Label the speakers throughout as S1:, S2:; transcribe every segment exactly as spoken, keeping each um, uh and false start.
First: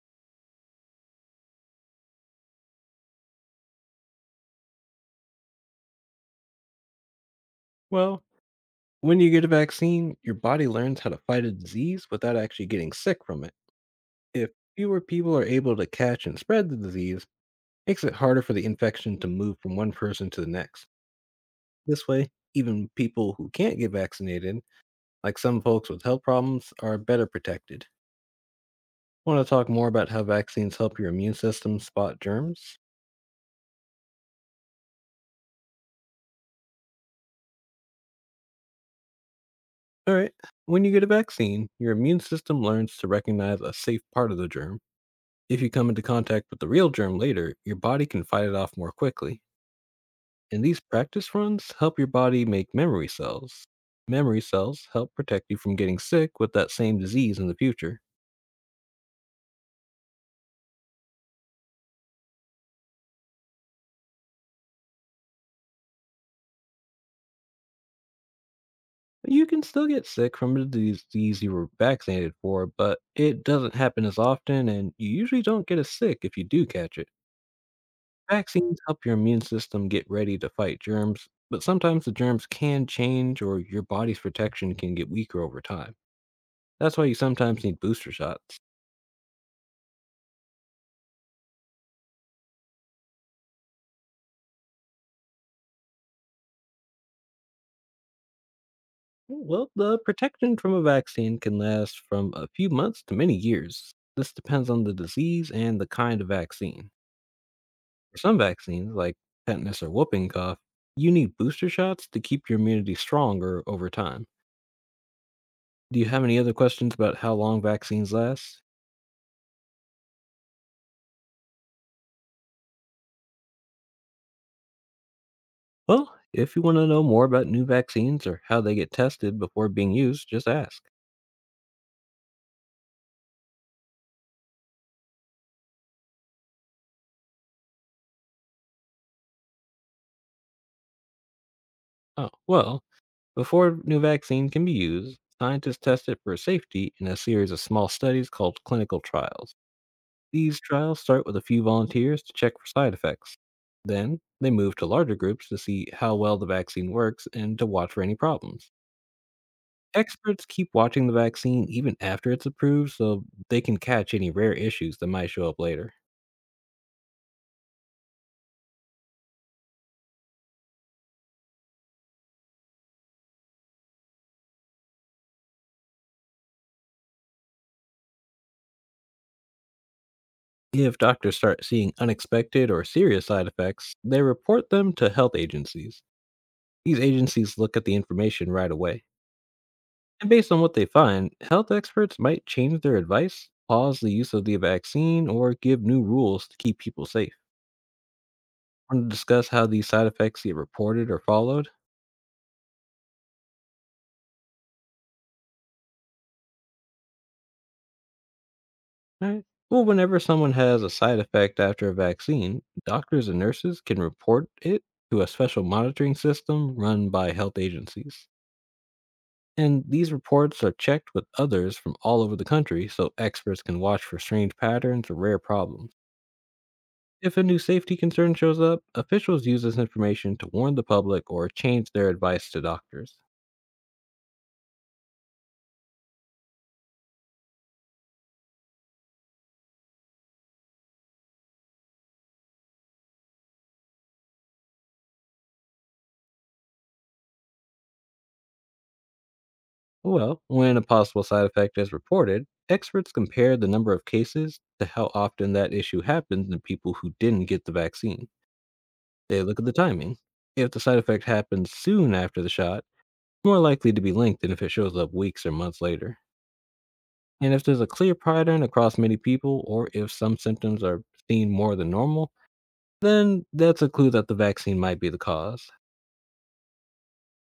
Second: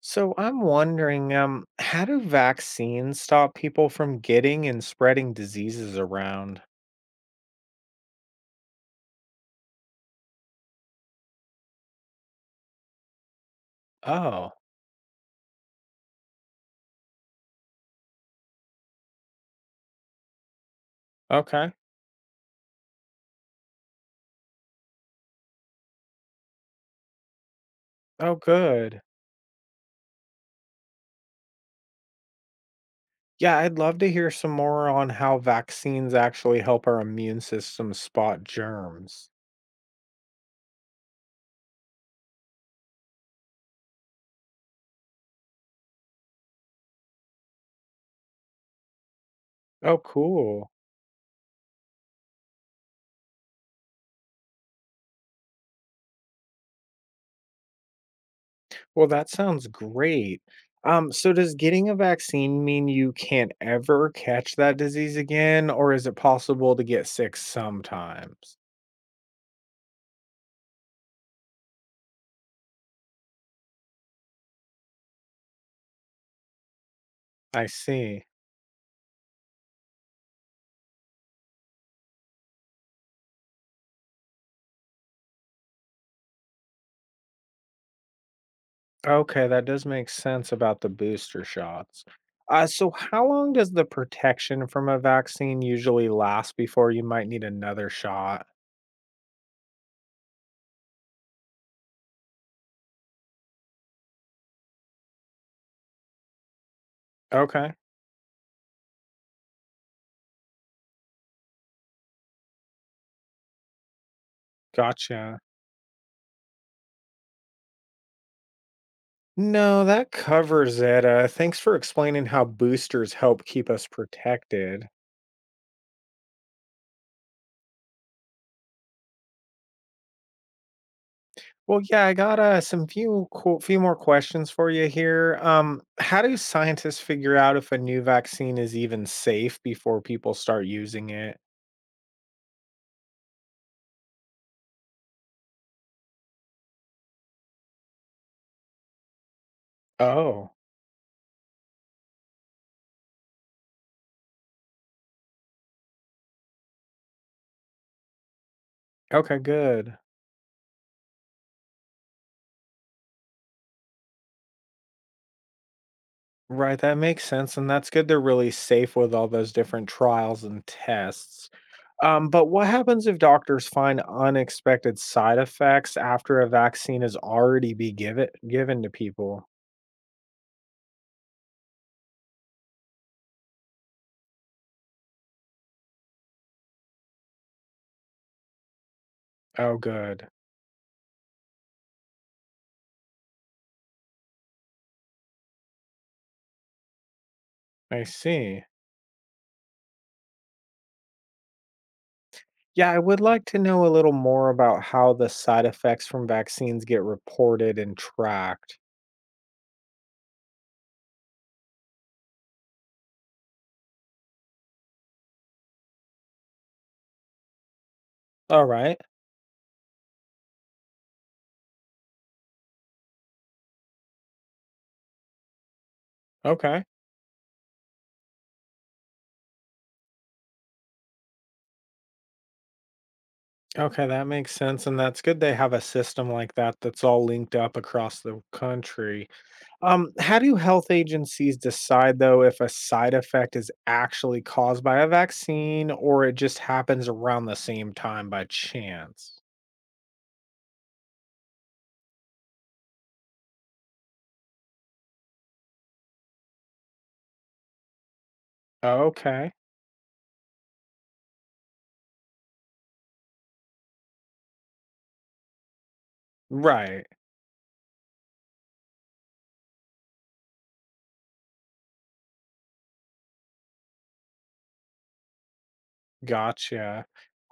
S1: So I'm wondering, um, how do vaccines stop people from getting and spreading diseases around?
S2: Well, when you get a vaccine, your body learns how to fight a disease without actually getting sick from it. If
S1: Oh,
S2: fewer people are able to catch and spread the disease, makes it harder for the infection to move from one person to the next.
S1: okay.
S2: This way, even people who can't get vaccinated, like some folks with health problems, are better protected.
S1: Oh, good.
S2: Want to talk more about how vaccines help your immune system spot germs?
S1: Yeah, I'd love to hear some more on how vaccines actually help our immune system spot germs.
S2: All right. When you get a vaccine, your immune system learns to recognize a safe part of the germ. If you come into contact with the real germ later, your body can fight it off more quickly.
S1: Oh,
S2: And
S1: cool.
S2: these practice runs help your body make memory cells. Memory cells help protect you from getting sick with that same disease in the future.
S1: Well, that sounds great. Um, so does getting a vaccine mean you can't ever catch that disease again, or is it possible to get sick sometimes?
S2: You can still get sick from the disease you were vaccinated for, but it doesn't happen as often, and you usually don't get as sick if you do catch it.
S1: I see.
S2: Vaccines help your immune system get ready to fight germs, but sometimes the germs can change or your body's protection can get weaker over time. That's why you sometimes need booster shots.
S1: Okay, that does make sense about the booster shots. Uh, so, how long does the protection from a vaccine usually last before you might need another shot?
S2: Well, the protection from a vaccine can last from a few months to many years. This depends on the disease and the kind of vaccine.
S1: Okay,
S2: For some vaccines, like tetanus or whooping cough, you need booster shots to keep your immunity stronger over time.
S1: gotcha.
S2: Do you have any other questions about how long vaccines last?
S1: No, that covers it. Uh, thanks for explaining how boosters help keep us protected.
S2: Well, if you want to know more about new vaccines or how they get tested before being used, just ask.
S1: Well, yeah, I got uh, some few qu- few more questions for you here. Um, how do scientists figure out if a new vaccine is even safe before people start using it?
S2: Oh, well, before a new vaccine can be used, scientists test it for safety in a series of small studies called clinical trials.
S1: Oh,
S2: These trials start with a few volunteers to check for side effects. Then, they move to larger groups to see how well the vaccine works and to watch for any problems.
S1: okay, good.
S2: Experts keep watching the vaccine even after it's approved so they can catch any rare issues that might show up later.
S1: Right, that makes sense, and that's good they're really safe with all those different trials and tests. Um, but what happens if doctors find unexpected side effects after a vaccine has already be given given to people?
S2: If doctors start seeing unexpected or serious side effects, they report them to health agencies. These agencies look at the information right away.
S1: Oh, good.
S2: And based on what they find, health experts might change their advice, pause the use of the vaccine, or give new rules to keep people safe.
S1: I see.
S2: Want to discuss how these side effects get reported or followed?
S1: Yeah, I would like to know a little more about how the side effects from vaccines get reported and tracked.
S2: Alright. Well, whenever someone has a side effect after a vaccine, doctors and nurses can report it to a special monitoring system run by health agencies.
S1: All right.
S2: And these reports are checked with others from all over the country so experts can watch for strange patterns or rare problems.
S1: Okay.
S2: If a new safety concern shows up, officials use this information to warn the public or change their advice to doctors.
S1: Okay, that makes sense. And that's good they have a system like that that's all linked up across the country. Um, how do health agencies decide, though, if a side effect is actually caused by a vaccine or it just happens around the same time by chance?
S2: Well, when a possible side effect is reported, experts compare the number of cases to how often that issue happens in people who didn't get the vaccine. They
S1: Okay.
S2: look at the timing. If the side effect happens soon after the shot, it's more likely to be linked than if it shows up weeks or months later.
S1: Right.
S2: And if there's a clear pattern across many people, or if some symptoms are seen more than normal, then that's a clue that the vaccine might be the cause.
S1: Gotcha.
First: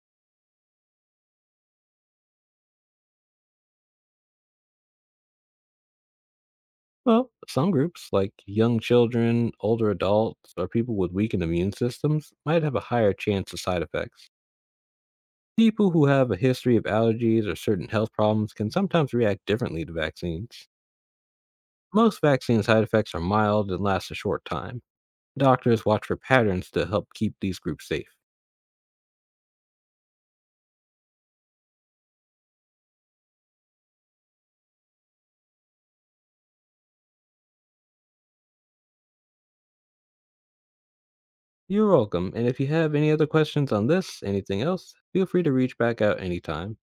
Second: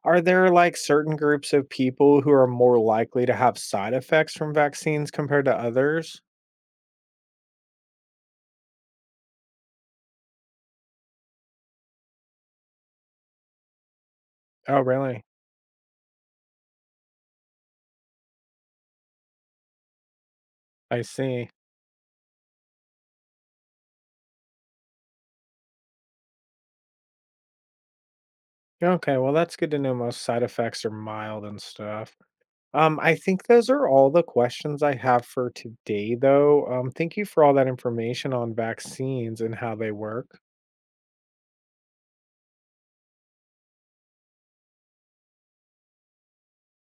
S1: Are there like certain groups of people who are more likely to have side effects from vaccines compared to others?
S2: Well, some groups, like young children, older adults, or people with weakened immune systems, might have a higher chance of side effects.
S1: Oh, really?
S2: People who have a history of allergies or certain health problems can sometimes react differently to vaccines.
S1: I see.
S2: Most vaccine side effects are mild and last a short time. Doctors watch for patterns to help keep these groups safe.
S1: Okay. Well, that's good to know most side effects are mild and stuff. Um, I think those are all the questions I have for today, though. Um, thank you for all that information on vaccines and how they work.
S2: You're welcome, and if you have any other questions on this, anything else, feel free to reach back out anytime.